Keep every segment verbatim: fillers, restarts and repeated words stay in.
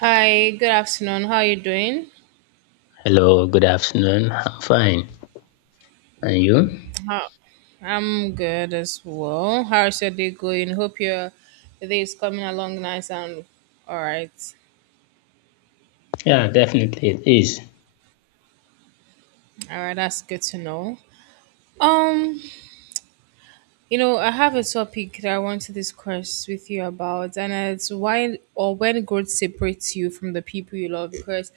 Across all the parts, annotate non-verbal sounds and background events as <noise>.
Hi, good afternoon. How are you doing? Hello, good afternoon. I'm fine. And you? How? I'm good as well. How's your day going? Hope your day is coming along nice and all right. Yeah, definitely it is. All right, that's good to know. Um, you know, I have a topic that I want to discuss with you about, and it's why or when growth separates you from the people you love. Because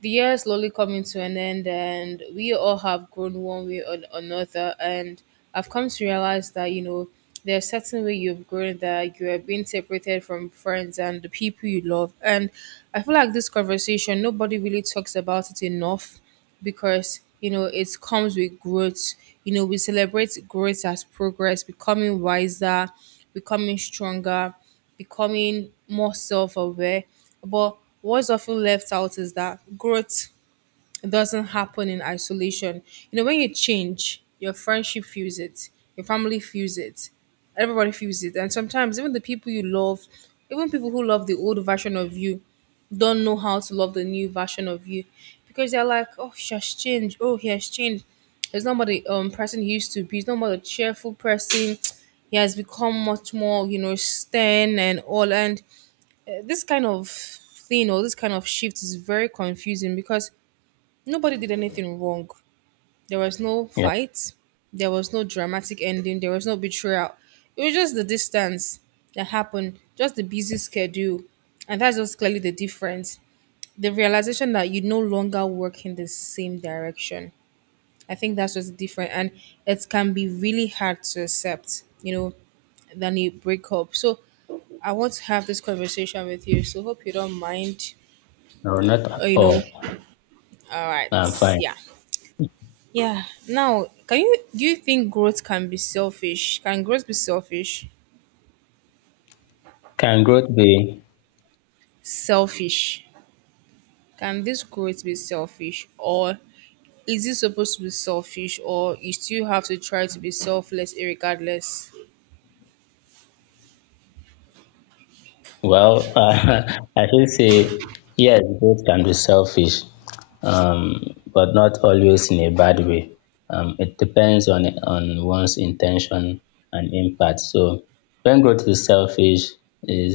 the year is slowly coming to an end, and we all have grown one way or another. And I've come to realize that, you know, there's a certain way you've grown that you are being separated from friends and the people you love. And I feel like this conversation, nobody really talks about it enough because you know it comes with growth. You know, we celebrate growth as progress, becoming wiser, becoming stronger, becoming more self aware. But what's often left out is that growth it doesn't happen in isolation. You know, when you change, your friendship feels it, your family feels it, everybody feels it. And sometimes even the people you love, even people who love the old version of you, don't know how to love the new version of you because they're like, oh, she has changed. Oh, he has changed. He's not about the um, person he used to be. He's not about a cheerful person. He has become much more, you know, stern and all. And uh, this kind of thing or this kind of shift is very confusing because nobody did anything wrong. There was no Yeah, fight. There was no dramatic ending. There was no betrayal. It was just the distance that happened, just the busy schedule. And that's just clearly the difference. The realization that you no longer work in the same direction. I think that's just different. And it can be really hard to accept, you know, than a breakup. So I want to have this conversation with you. So hope you don't mind. no, not Uh, at You know, all. all right. I'm fine. Yeah. Yeah. Now, can you do you think growth can be selfish? Can growth be selfish? Can growth be? Selfish. Can this growth be selfish or is it supposed to be selfish or you still have to try to be selfless regardless? Well, <laughs> uh, I should say, yes, growth can be selfish, um, but not always in a bad way. Um, it depends on on one's intention and impact. So, when growth is selfish, is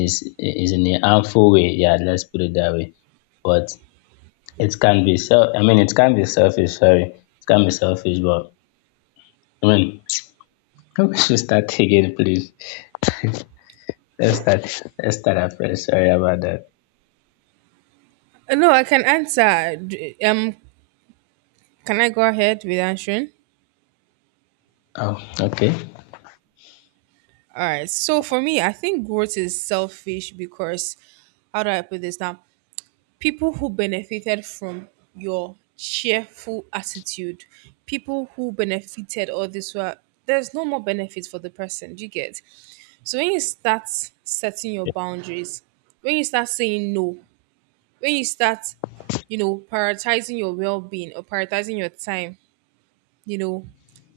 is is in a harmful way. Yeah, let's put it that way. But It can be self I mean it can be selfish, sorry. It can be selfish, but I mean <laughs> <tsk> we should start again, please. <laughs> let's start let's start afresh. Sorry about that. No, I can answer. D- Um can I go ahead with answering? Oh, okay. All right. So for me, I think growth is selfish because how do I put this now? People who benefited from your cheerful attitude, people who benefited all this were there's no more benefit for the person. Do you get? So when you start setting your boundaries, when you start saying no, when you start, you know, prioritizing your well being or prioritizing your time, you know,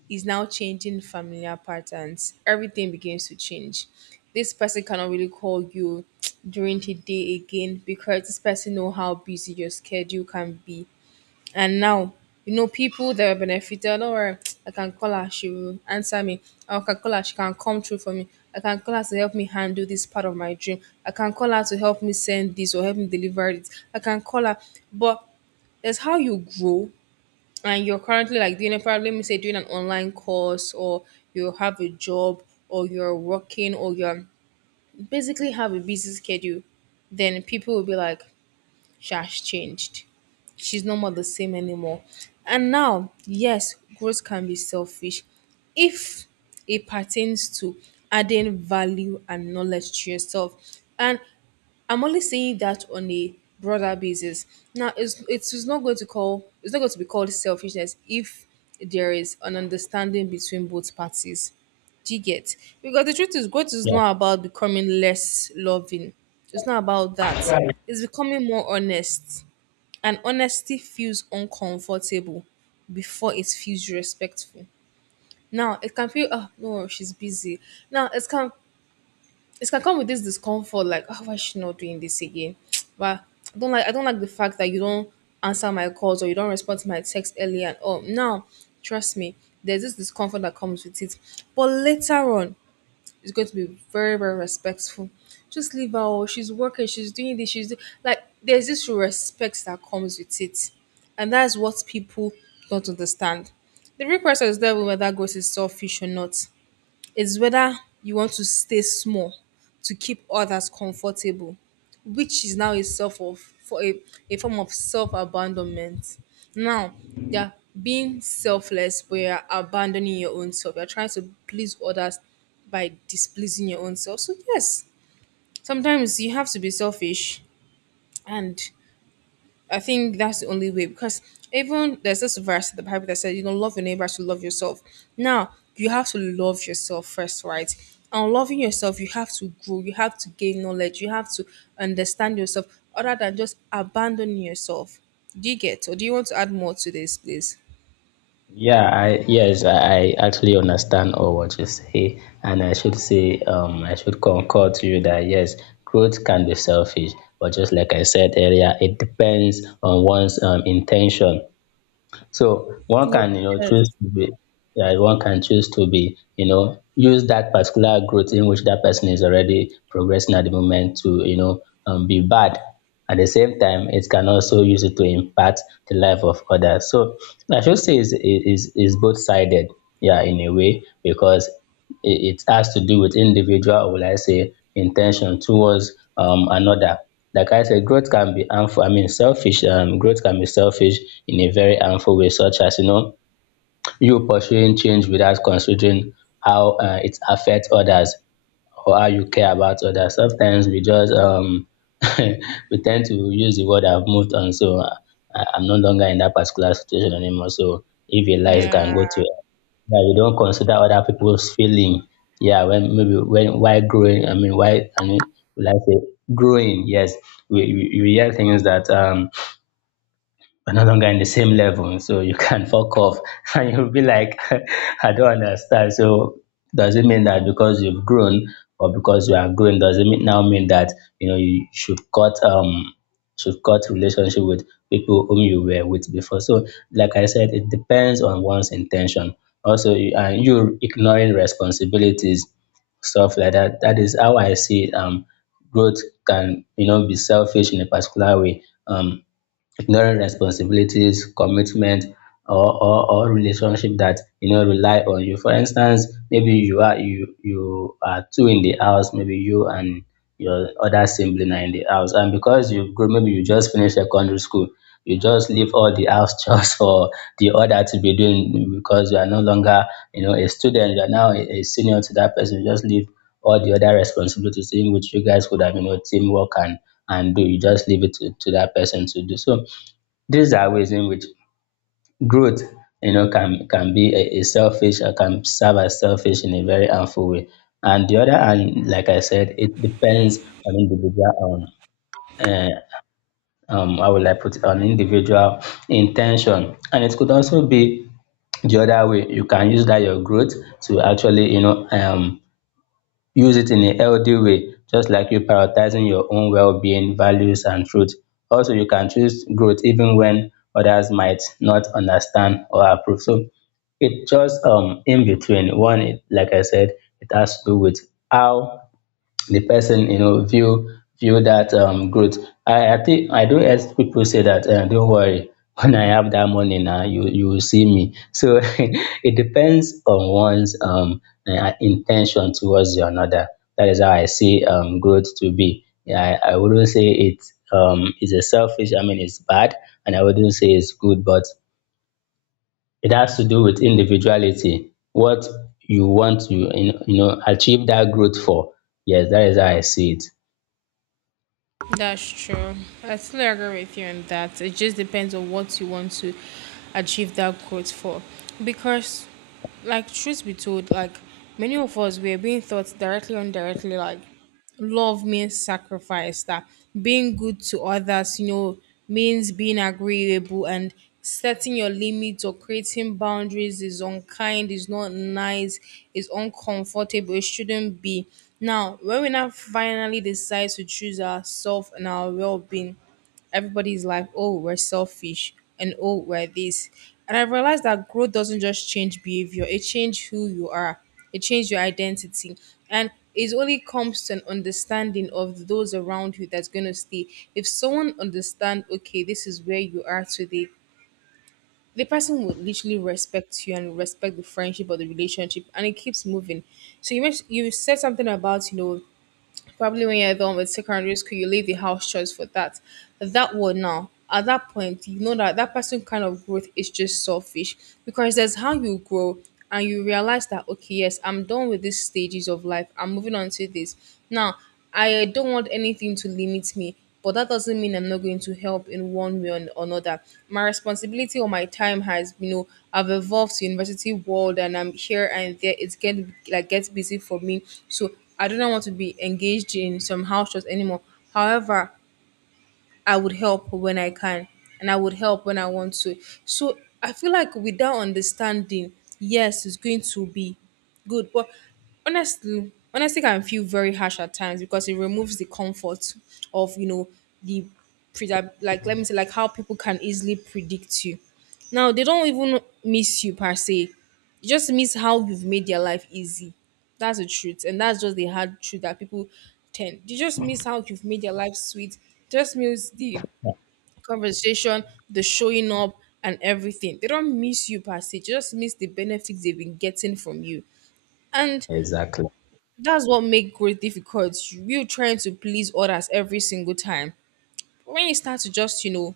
is now changing familiar patterns. Everything begins to change. This person cannot really call you <tsk> during the day again because this person know how busy your schedule can be. And now, you know, people that are benefited, or <tsk> I can call her, she will answer me. I can call her, she can come through for me. I can call her to help me handle this part of my dream. I can call her to help me send this or help me deliver it. I can call her. But that's how you grow and you're currently like doing a probably let me say doing an online course or you have a job or you're working or you're basically have a busy schedule, then people will be like, Shash changed. She's no more the same anymore. And now, yes, growth can be selfish if it pertains to adding value and knowledge to yourself. And I'm only saying that on a broader basis. Now, it's it's not going to call it's not going to be called selfishness if there is an understanding between both parties. Do you get? Because the truth is, growth is Yeah. not about becoming less loving. It's not about that. It's becoming more honest, and honesty feels uncomfortable before it feels respectful. Now it can feel oh no she's busy. Now it can it can come with this discomfort, like, oh, why is she not doing this again? <tsk> But I don't like I don't like the fact that you don't answer my calls or you don't respond to my text earlier and all. Now, trust me, there's this discomfort that comes with it. But later on, it's going to be very, very respectful. Just leave her oh, she's working, she's doing this, she's do-. like there's this respect that comes with it. And that's what people don't understand. The real person is there whether grace is selfish or not is whether you want to stay small to keep others comfortable, which is now a self of for a, a form of self abandonment. Now you're being selfless, but you're abandoning your own self. You're trying to please others by displeasing your own self. So yes, sometimes you have to be selfish and I think that's the only way because even there's this verse in the Bible that says you don't love your neighbor to love yourself. Now you have to love yourself first, right? And loving yourself, you have to grow, you have to gain knowledge, you have to understand yourself, other than just abandoning yourself. Do you get? Or do you want to add more to this, please? Yeah, I yes, I, I actually understand all what you say, and I should say, um, I should concur to you that yes, growth can be selfish, but just like I said earlier, it depends on one's um, intention. So one can, you know, choose Yes. to be, yeah, one can choose to be, you know, use that particular growth in which that person is already progressing at the moment to, you know, um, be bad. At the same time, it can also use it to impact the life of others. So I should say is is is both sided, yeah, in a way, because it, it has to do with individual, or will I say, intention towards um, another. Like I said, growth can be harmful. I mean, selfish. Um, growth can be selfish in a very harmful way, such as you know you pursuing change without considering how uh, it affects others or how you care about others. Sometimes we just um, <laughs> we tend to use the word "I've moved on," so uh, I- I'm no longer in that particular situation anymore. So if a lies can go Yeah. to yeah, we don't consider other people's feeling. Yeah, when maybe when why growing, I mean why I mean like I say growing? Yes, we, we, we hear things that um we're no longer in the same level, so you <laughs> can fuck off. <laughs> And you'll be like, <laughs> I don't understand. So does it mean that because you've grown or because you are grown, does it mean, now mean that you know you should cut um should cut relationship with people whom you were with before? So like I said, it depends on one's intention. Also, you- and you ignoring responsibilities, stuff like that. That is how I see um growth can you know be selfish in a particular way. Um, ignoring responsibilities, commitment, or, or, or relationship that you know rely on you. For instance, maybe you are you you are two in the house, maybe you and your other sibling are in the house, and because you've grown, maybe you just finished secondary school, you just leave all the house <laughs> chores for the other to be doing because you are no longer you know a student, you are now a, a senior to that person. You just leave all the other responsibilities in which you guys could have you know teamwork and and do you just leave it to, to that person to do so these are ways in which growth, you know, can can be a, a selfish or can serve as selfish in a very harmful way. And the other hand, like I said, it depends on individual on uh, um how will I put it on individual intention. And it could also be the other way. You can use that your growth to actually, you know, um use it in a healthy way just like you prioritizing your own well-being values and truth also you can choose growth even when others might not understand or approve so it just um in between one it like I said it has to do with how the person you know view view that um growth i i think I do not ask people say that uh, don't worry <laughs> when I have that money now you you will see me so <laughs> it depends on one's um uh, intention towards the another that is how I see um growth to be yeah, i, I wouldn't say it um is a selfish I mean it's bad and I wouldn't say it's good but it has to do with individuality what you want to you know, you know achieve that growth for yes that is how I see it. That's true. I still agree with you on that. It just depends on what you want to achieve that growth for. Because, like, truth be told, like, many of us, we are being taught directly or indirectly, like, love means sacrifice, that being good to others, you know, means being agreeable and setting your limits or creating boundaries is unkind, is not nice, is uncomfortable, it shouldn't be. Now, when we now finally decide to choose ourselves and our well being, everybody's like, oh, we're selfish and oh, we're this. And I realized that growth doesn't just change behavior, it changes who you are, it changes your identity. And it only comes to an understanding of those around you that's going to stay. If someone understands, okay, this is where you are today, the person would literally respect you and respect the friendship or the relationship and it keeps moving. So you mentioned, you said something about you know probably when you're done with secondary school, you leave the house just for that. That one now, at that point, you know that that person kind of growth is just selfish because there's how you grow and you realize that, okay, yes, I'm done with these stages of life. I'm moving on to this. Now, I don't want anything to limit me, but that doesn't mean I'm not going to help in one way or or another. My responsibility or my time has, you know, I've evolved to university world and I'm here and there. It's getting like gets busy for me, so I do not want to be engaged in some house chores anymore. However, I would help when I can and I would help when I want to. So I feel like without understanding, yes, it's going to be good. But honestly, honestly can feel very harsh at times because it removes the comfort of, you know, the predi- like let me say like how people can easily predict you. Now they don't even miss you per se, you just miss how you've made their life easy. That's the truth. And that's just the hard truth that people tend. You just miss how you've made their life sweet. Just miss the conversation, the showing up, and everything. They don't miss you per se. They just miss the benefits they've been getting from you. And Exactly. that's what makes growth difficult. You trying to please others every single time when you start to just you know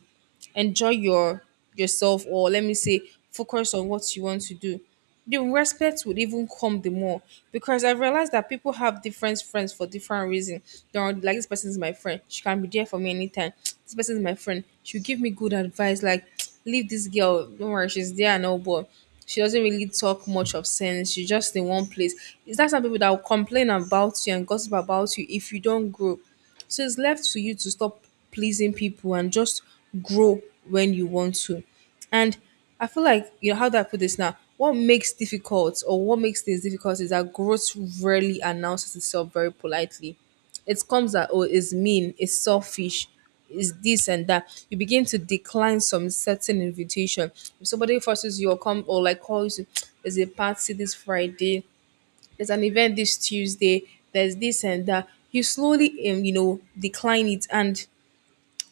enjoy your yourself or let me say focus on what you want to do, the respect would even come the more because I realized that people have different friends for different reasons. There are like this person is my friend, she can be there for me anytime. This person is my friend, she'll give me good advice, like <tsk> leave this girl don't worry she's there and all, but she doesn't really talk much of sense, she's just in one place. Is that some people that will complain about you and gossip about you if you don't grow? So it's left to you to stop pleasing people and just grow when you want to. And I feel like, you know, how do I put this now? What makes difficult or what makes things difficult is that growth rarely announces itself very politely. It comes that, oh, it's mean, it's selfish, it's this and that. You begin to decline some certain invitation. If somebody forces you or come or like calls you, <tsk> there's a party this Friday, there's an event this Tuesday, there's this and that. You slowly, um, you know, decline it. And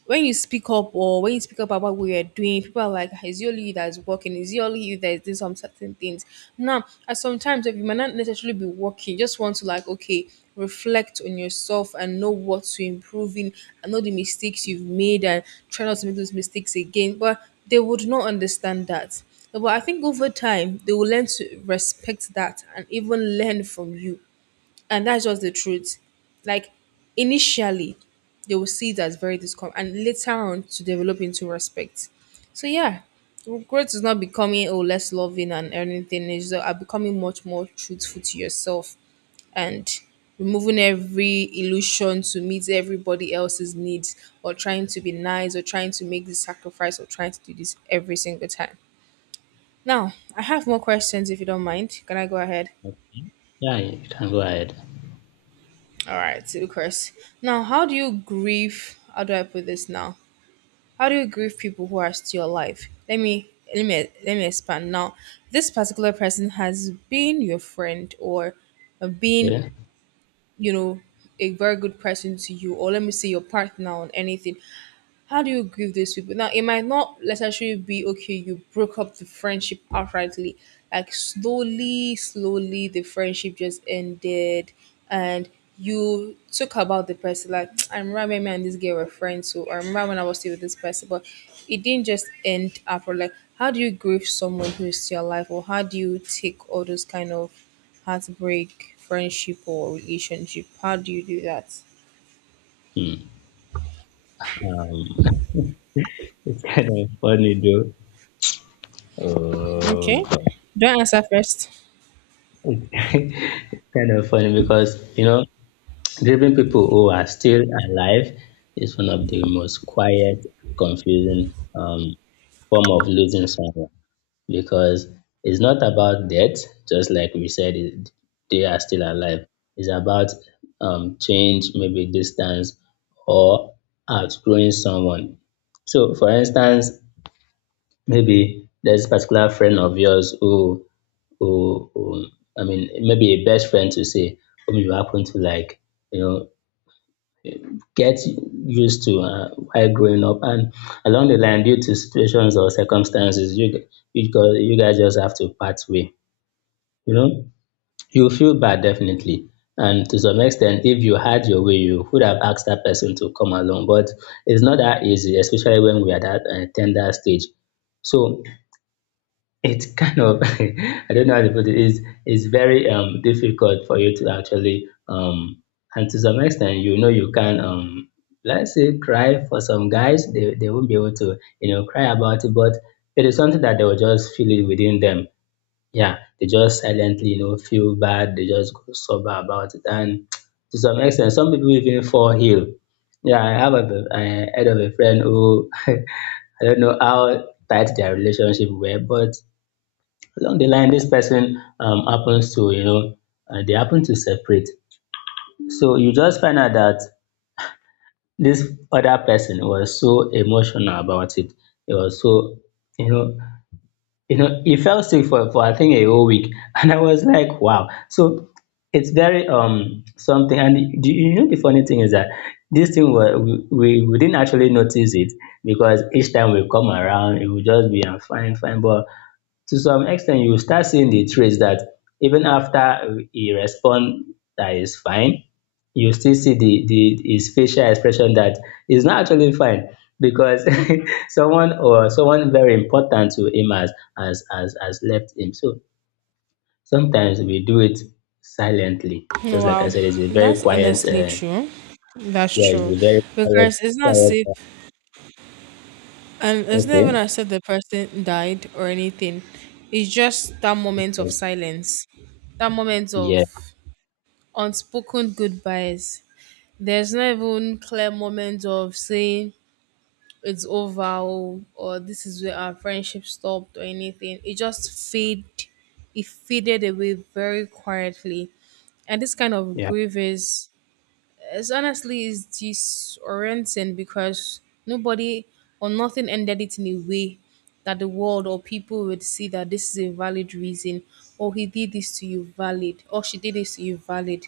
when you speak up or when you speak up about what you're doing, people are like, "Ah, is it only you that's working? Is it only you that's doing some certain things? Now, at sometimes if you might not necessarily be working, you just want to like, okay, reflect on yourself and know what to improve in and know the mistakes you've made and try not to make those mistakes again. But they would not understand that. But I think over time, they will learn to respect that and even learn from you. And that's just the truth. Like initially, they will see it as very discomfort, and later on to develop into respect. So yeah, growth is not becoming oh less loving and anything. It's just, uh, becoming much more truthful to yourself and removing every illusion to meet everybody else's needs or trying to be nice or trying to make this sacrifice or trying to do this every single time. Now, I have more questions if you don't mind. Can I go ahead? Yeah, you can go ahead. All right, so Chris. Now, how do you grieve? How do I put this now? How do you grieve people who are still alive? Let me let me let me expand. Now, this particular person has been your friend or been, Yeah. you know, a very good person to you, or let me say your partner on anything. How do you grieve these people? Now, it might not necessarily be okay, you broke up the friendship outrightly. Like, slowly, slowly, the friendship just ended, and you took about the person. Like, <tsk> I remember when me and this girl were friends, so I remember when I was still with this person, but it didn't just end after. Like, how do you grieve someone who is still alive, or how do you take all those kind of heartbreak, friendship, or relationship? How do you do that? Hmm. Um, <laughs> it's kind of funny though. Oh, Okay, God. do I answer first? It's <laughs> kind of funny because, you know, <tsk> grieving people who are still alive is one of the most quiet, confusing um, form of losing someone. Because it's not about death, just like we said, it, they are still alive. It's about um, change, maybe distance, or outgrowing someone. So, for instance, maybe there's a particular friend of yours who, who, who I mean, maybe a best friend to say, whom you happen to like, you know, get used to uh, while growing up, and along the line, due to situations or circumstances, you you, gu- you guys just have to part way. You know you feel bad definitely and to some extent if you had your way you would have asked that person to come along but it's not that easy especially when we are at that uh, tender stage so it's kind of <laughs> I don't know how to put it is it's very um difficult for you to actually um and to some extent you know you can um let's say cry for some guys they, they won't be able to you know cry about it but it is something that they will just feel it within them. Yeah, they just silently, you know, feel bad. They just go sober about it. And to some extent, some people even fall ill. Yeah, I have a, I heard of a friend who <laughs> I don't know how tight their relationship were, but along the line, this person um, happens to, you know, uh, they happen to separate. So you just find out that this other person was so emotional about it. It was so, you know, you know, he fell sick for, for I think a whole week. <laughs> And I was like, wow. So it's very um something. And do you know the funny thing is that this thing were, we we we didn't actually notice it because each time we come around, it would just be I'm fine, fine. But to some extent you will start seeing the traits that even after he respond that is fine, you still see the, the his facial expression that is not actually fine because <laughs> someone or someone very important to him has has has, has left him. So sometimes we do it silently. Just like I Wow, said, it's a very that's quiet. honestly Uh, true. That's yeah, it's true. a very quiet. Because it's not safe Quiet and uh, it's not okay. even as if the person died or anything. It's just that moment of silence, that moment Yeah. of unspoken goodbyes. There's not even clear moment of saying it's over oh," or this is where our friendship stopped or anything. It just fade it faded away very quietly. And this kind of Yeah. grief is it's honestly is disorienting because nobody or nothing ended it in a way that the world or people would see that this is a valid reason or he did this to you valid or she did this to you valid.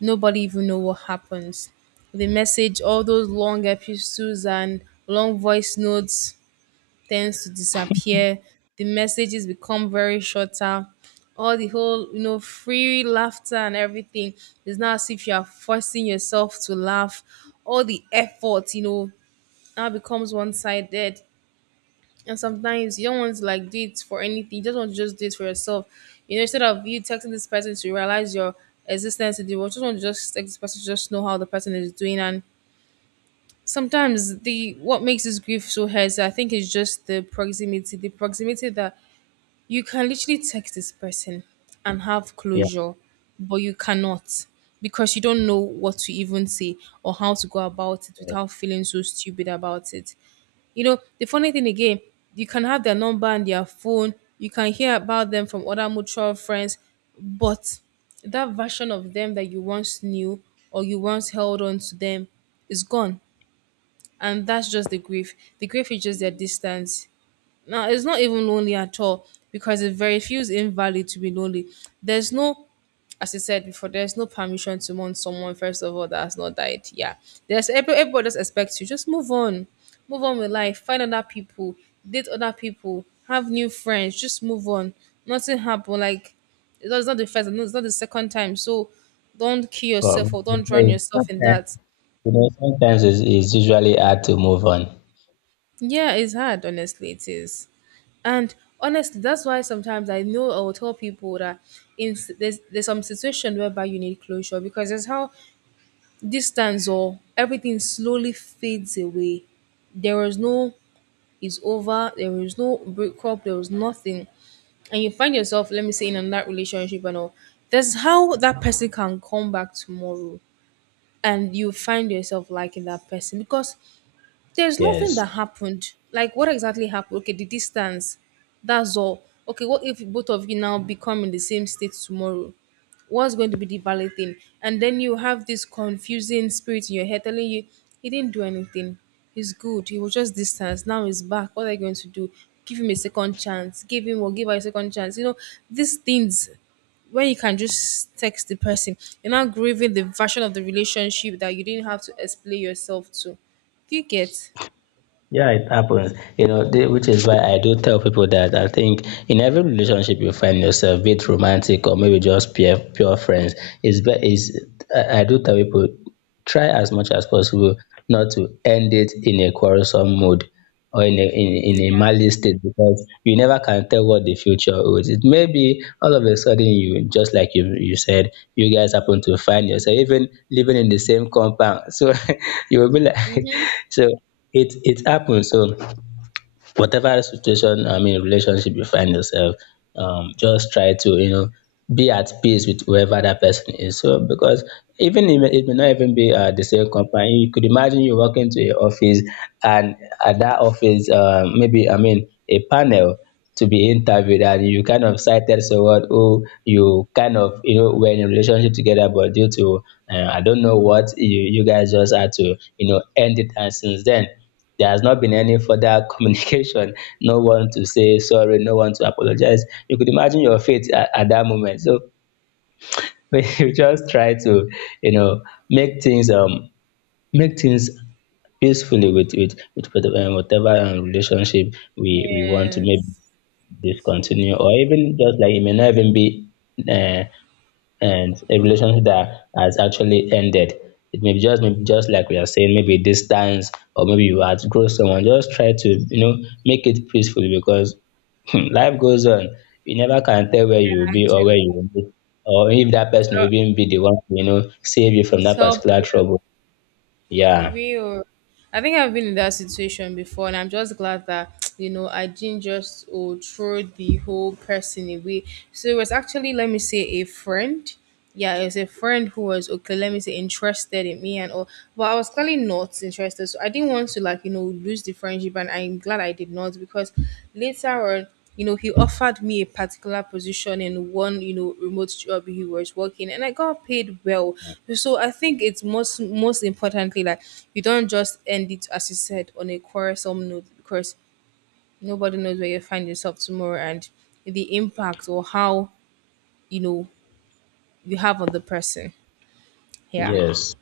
Nobody even know what happens. The message, all those long epistles and long voice notes tends to disappear. The messages become very shorter. All the whole, you know, free laughter and everything is now as if you are forcing yourself to laugh. All the effort, you know, now becomes one sided. And sometimes you don't want to like do it for anything. You just want to just do it for yourself. You know, instead of you texting this person to realize your existence in the world, you just want to just text this person to just know how the person is doing and sometimes the what makes this grief so hard I think is just the proximity the proximity that you can literally text this person and have Yeah. closure, but you cannot because you don't know what to even say or how to go about it Yeah. without feeling so stupid about it. You know, the funny thing again, you can have their number and their phone, you can hear about them from other mutual friends, but that version of them that you once knew or you once held on to them is gone. And that's just the grief. The grief is just their distance. Now it's not even lonely at all because it very feels invalid to be lonely. There's no, as I said before, there's no permission to mourn someone, first of all, that has not died. Yeah. There's every- everybody just expects you. Just move on. Move on with life. Find other people. Date other people. Have new friends. Just move on. Nothing happened. Like, it's not it's not the first, it's not the second time. So don't kill But, yourself or but don't drown yourself in that. you know, sometimes it's, it's usually hard to move on. Yeah, it's hard, honestly. It is. And honestly, that's why sometimes I know I will tell people that in s- there's, there's some situation whereby you need closure because that's how distance or everything slowly fades away. There was no it's over, there was no breakup, there was nothing. And you find yourself, let me say, in another relationship and all. That's how that person can come back tomorrow and you find yourself liking that person because there's nothing Yes. that happened. Like, what exactly happened? Okay, the distance. That's all. Okay, what if both of you now become in the same state tomorrow? What's going to be the valid thing? And then you have this confusing spirit in your head telling you, he didn't do anything. He's good. He was just distance. Now he's back. What are you going to do? Give him a second chance. Give him or give her a second chance. You know, these things when you can just text the person, you're not grieving the version of the relationship that you didn't have to explain yourself to. Do you get? Yeah, it happens. You know, the- which is why I do tell people that I think in every relationship you find yourself, be it romantic or maybe just pure pure friends, is be is I I do tell people try as much as possible not to end it in a quarrelsome mood or in a in, in a malice state because you never can tell what the future holds. It may be all of a sudden you just like you you said, you guys happen to find yourself even living in the same compound. So <laughs> you will be like <laughs> Mm-hmm. so it it happens so whatever situation I mean relationship you find yourself um just try to you know be at peace with whoever that person is so because even if it may not even be uh, the same company you could imagine you walk into an office and at that office uh, maybe I mean a panel to be interviewed and you kind of cited someone who you kind of you know were in a relationship together but due to uh, I don't know what you you guys just had to you know end it and since then there has not been any further <laughs> communication. No one to say sorry, no one to apologize. You could imagine your fate at, at that moment. So <laughs> when you just try to, you know, make things um make things peacefully with with with, with um, whatever um, relationship we we want to maybe Yes. discontinue or even just like it may not even be uh, and a relationship that has actually ended. It may be just maybe just like we are saying, maybe distance or maybe you outgrow someone. Just try to you know make it peacefully because <laughs> life goes on. You never can tell where Yeah, you will be or where actually. you will be, or if that person Uh, will even be the one to, you know save you from It's that help particular you. trouble. Yeah. Real. I think I've been in that situation before, and I'm just glad that you know I didn't just oh, throw the whole person away. So it was actually, let me say, a friend. Yeah, it was a friend who was okay. Let me say, interested in me and all, but I was clearly not interested. So I didn't want to like you know lose the friendship, and I'm glad I did not because later on you know, he offered me a particular position in one, you know, remote job he was working, and I got paid well. So I think it's most most importantly like you don't just end it as you said on a quarrelsome note because nobody knows where you find yourself tomorrow and the impact or how you know you have on the person. Yeah. Yes.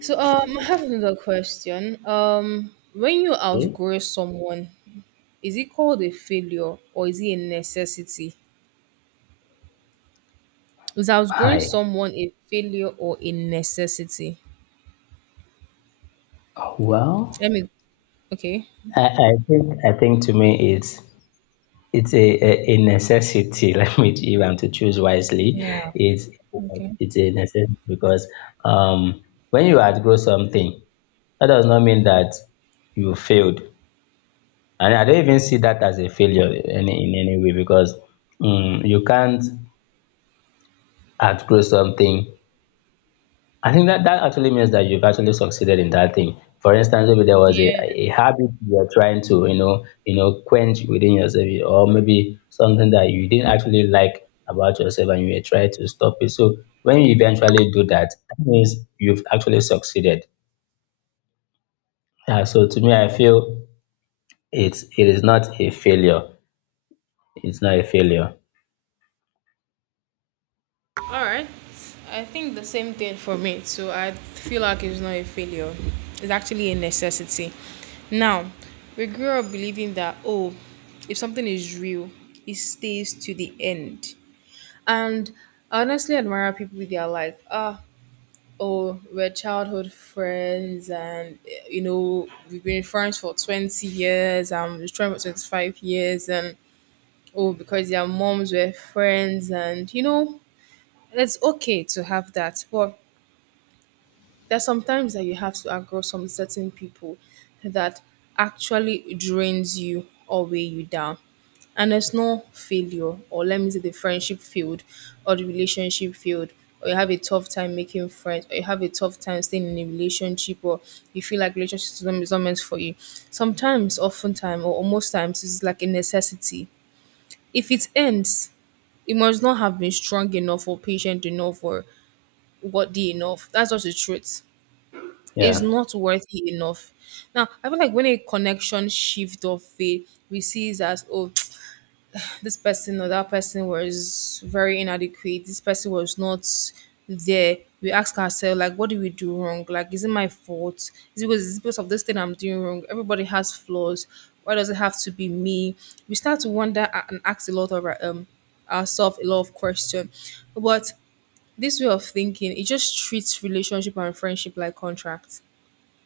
So um, I have another question. Um, when you Okay. outgrow someone, is it called a failure or is it a necessity? Is outgrowing Hi. someone a failure or a necessity? Well, Let me. Okay. I, I think I think to me it's it's a, a, a necessity. <laughs> Let me, if I'm to choose wisely, Yeah. it's Okay. it's a necessity because um, when you outgrow something, that does not mean that you failed. And I don't even see that as a failure in, in any way because mm you can't outgrow something I think that that actually means that you've actually succeeded in that thing. For instance, maybe there was a, Yeah. a habit you're trying to, you know, you know, quench within yourself, or maybe something that you didn't actually like about yourself and you were trying to stop it. So when you eventually do that, that means you've actually succeeded. Yeah, so to me, I feel it's it is not a failure. It's not a failure. All right. I think the same thing for me too. I feel like it's not a failure. It's actually a necessity. Now, we grew up believing that oh, if something is real, it stays to the end. And I honestly admire people with their like, ah, oh, we're childhood friends, and you know we've been friends for twenty years. I'm with friends for twenty five years, and oh, because their moms were friends, and you know it's okay to have that. But there's sometimes that you have to across some certain people that actually drains you or weigh you down. And there's no failure, or let me say the friendship failed, or the relationship failed, or you have a tough time making friends, or you have a tough time staying in a relationship, or you feel like relationship is not is not meant for you. Sometimes, oftentimes, or most times, it's like a necessity. If it ends, it must not have been strong enough or patient enough or worthy enough. That's just the truth is Yeah. not worthy enough. Now, I feel like when a connection shift of fade, we see it as oh, <tsk> this person or that person was very inadequate. This person was not there. We ask ourselves like, what did we do wrong? Like, is it my fault? Is it because, is it because of this thing I'm doing wrong? Everybody has flaws. Why does it have to be me? We start to wonder a- and ask a lot of our, um ourselves a lot of questions. But this way of thinking, it just treats relationship and friendship like contracts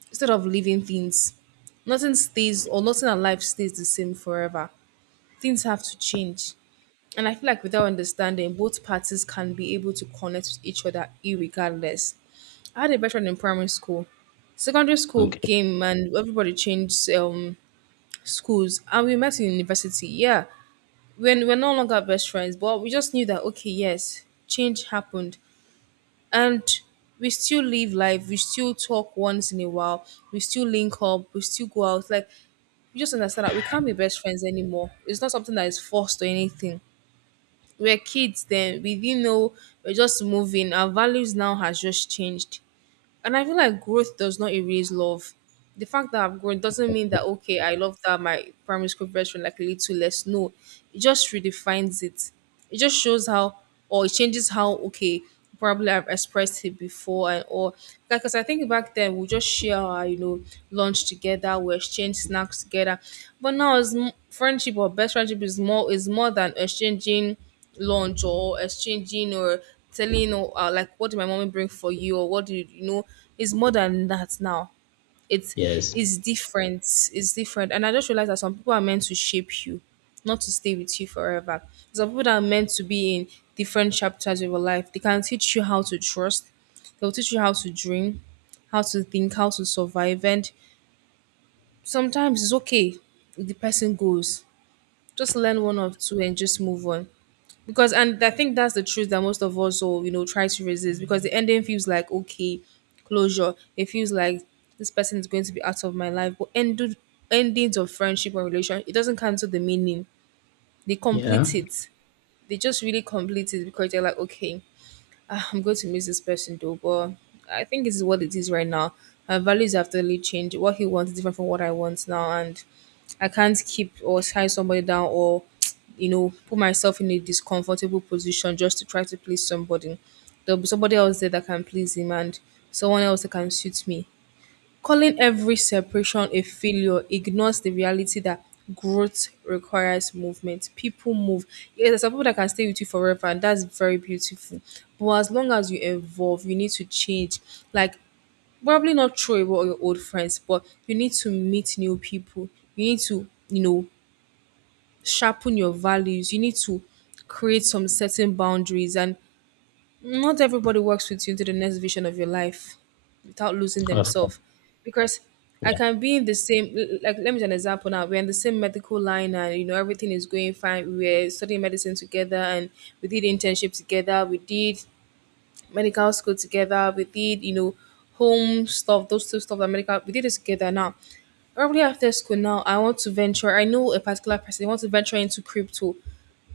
instead of living things. Nothing stays or nothing alive stays the same forever. Things have to change. And I feel like without understanding, both parties can be able to connect with each other irregardless. I had a best friend in primary school. Secondary school Okay. came and everybody changed um, schools and we met in university. Yeah. When we're no longer best friends, but we just knew that okay, yes, change happened. And we still live life, we still talk once in a while, we still link up, we still go out. Like you just understand that we can't be best friends anymore. It's not something that is forced or anything. We're kids then. We didn't know. We're just moving. Our values now has just changed. And I feel like growth does not erase love. The fact that I've grown doesn't mean that, okay, I love that my primary school best friend like a little less. No, it just redefines it. It just shows how, or it changes how, okay, probably I've expressed it before and or because I think back then we just share our you know lunch together, we exchange snacks together, but now it's m- friendship or best friendship is more is more than exchanging lunch or exchanging or telling or uh, like, what did my mommy bring for you, or what did you know it's more than that now. it's Yes. it's different, it's different. And I just realized that some people are meant to shape you, not to stay with you forever. Some people that are meant to be in different chapters of your life, they can teach you how to trust, they'll teach you how to dream, how to think, how to survive. And sometimes it's okay if the person goes, just learn one or two and just move on. Because and I think that's the truth that most of us will you know try to resist, because the ending feels like, okay, closure. It feels like this person is going to be out of my life, but end, endings of friendship or relation, it doesn't cancel the meaning. They Yeah. complete it. They just really complete it, because they're like, okay, "Ah, I'm going to miss this person though, but I think this is what it is right now. My values have totally changed. What he wants is different from what I want now, and I can't keep or tie somebody down or <tsk> you know put myself in a discomfortable position just to try to please somebody. There'll be somebody else there that can please him, and someone else that can suit me." Calling every separation a failure ignores the reality that growth requires movement. People move. Yes, there's some people that can stay with you forever, and that's very beautiful. But as long as you evolve, you need to change. Like, probably not throw away all your old friends, but you need to meet new people. You need to you know, sharpen your values. You need to create some certain boundaries, and not everybody works with you into the next vision of your life without losing Of course. themselves. Because I Yeah. can be in the same, l- like, let me give an example now. We're in the same medical line and you know, everything is going fine. We're studying medicine together, and we did internship together. We did medical school together. We did, you know, home stuff, those two stuff that medical, we did it together now. Probably after school now, I want to venture. I know a particular person, I want to venture into crypto.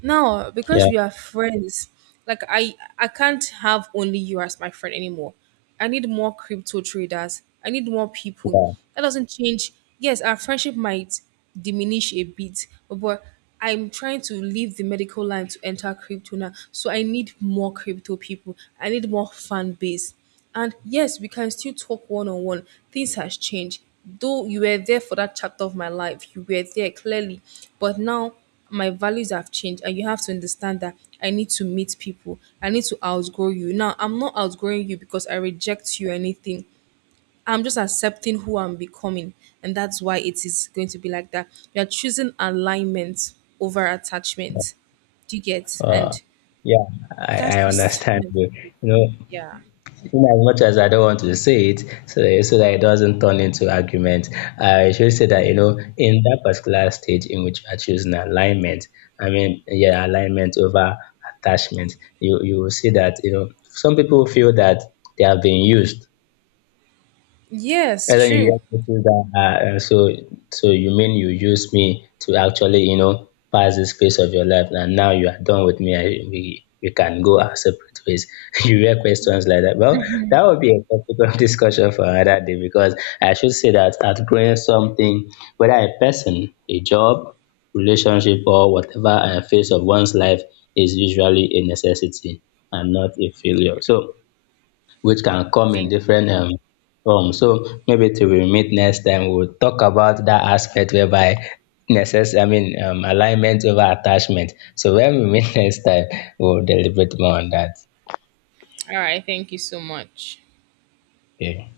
No, Yeah. because we are friends. Like, I I can't have only you as my friend anymore. I need more crypto traders. I need more people. Yeah. That doesn't change. Yes, our friendship might diminish a bit, but I'm trying to leave the medical line to enter crypto now. So I need more crypto people. I need more fan base. And yes, we can still talk one on one. Things has changed. Though you were there for that chapter of my life, you were there clearly. But now my values have changed, and you have to understand that I need to meet people. I need to outgrow you. Now I'm not outgrowing you because I reject you or anything. I'm just accepting who I'm becoming. And that's why it is going to be like that. You're choosing alignment over attachment. Do you get? Uh, And yeah. I, I that's just, understand you. You know, yeah. in as much as I don't want to say it, so that, so that it doesn't turn into argument, I should say that, Yeah. you know, in that particular stage in which I choose an alignment, I mean, yeah, alignment over attachment, you, you will see that, you know, some people feel that they have been used Yes, and then true. you just feel that, uh, uh, so so you mean you use me to actually you know pass this phase of your life, and now you are done with me. I, we we can go our separate ways. <laughs> you hear questions like that. Well, that would be a topic of <laughs> discussion for another day because I should say that outgrowing something, whether a person, a job, relationship, or whatever uh, phase of one's life, is usually a necessity and not a failure. So which can come in Thank different um form. So maybe till we meet next time, we'll talk about that aspect whereby necess- I mean um, alignment over attachment. So when we meet <laughs> next time, we'll deliberate more on that. All right. Thank you so much. Okay.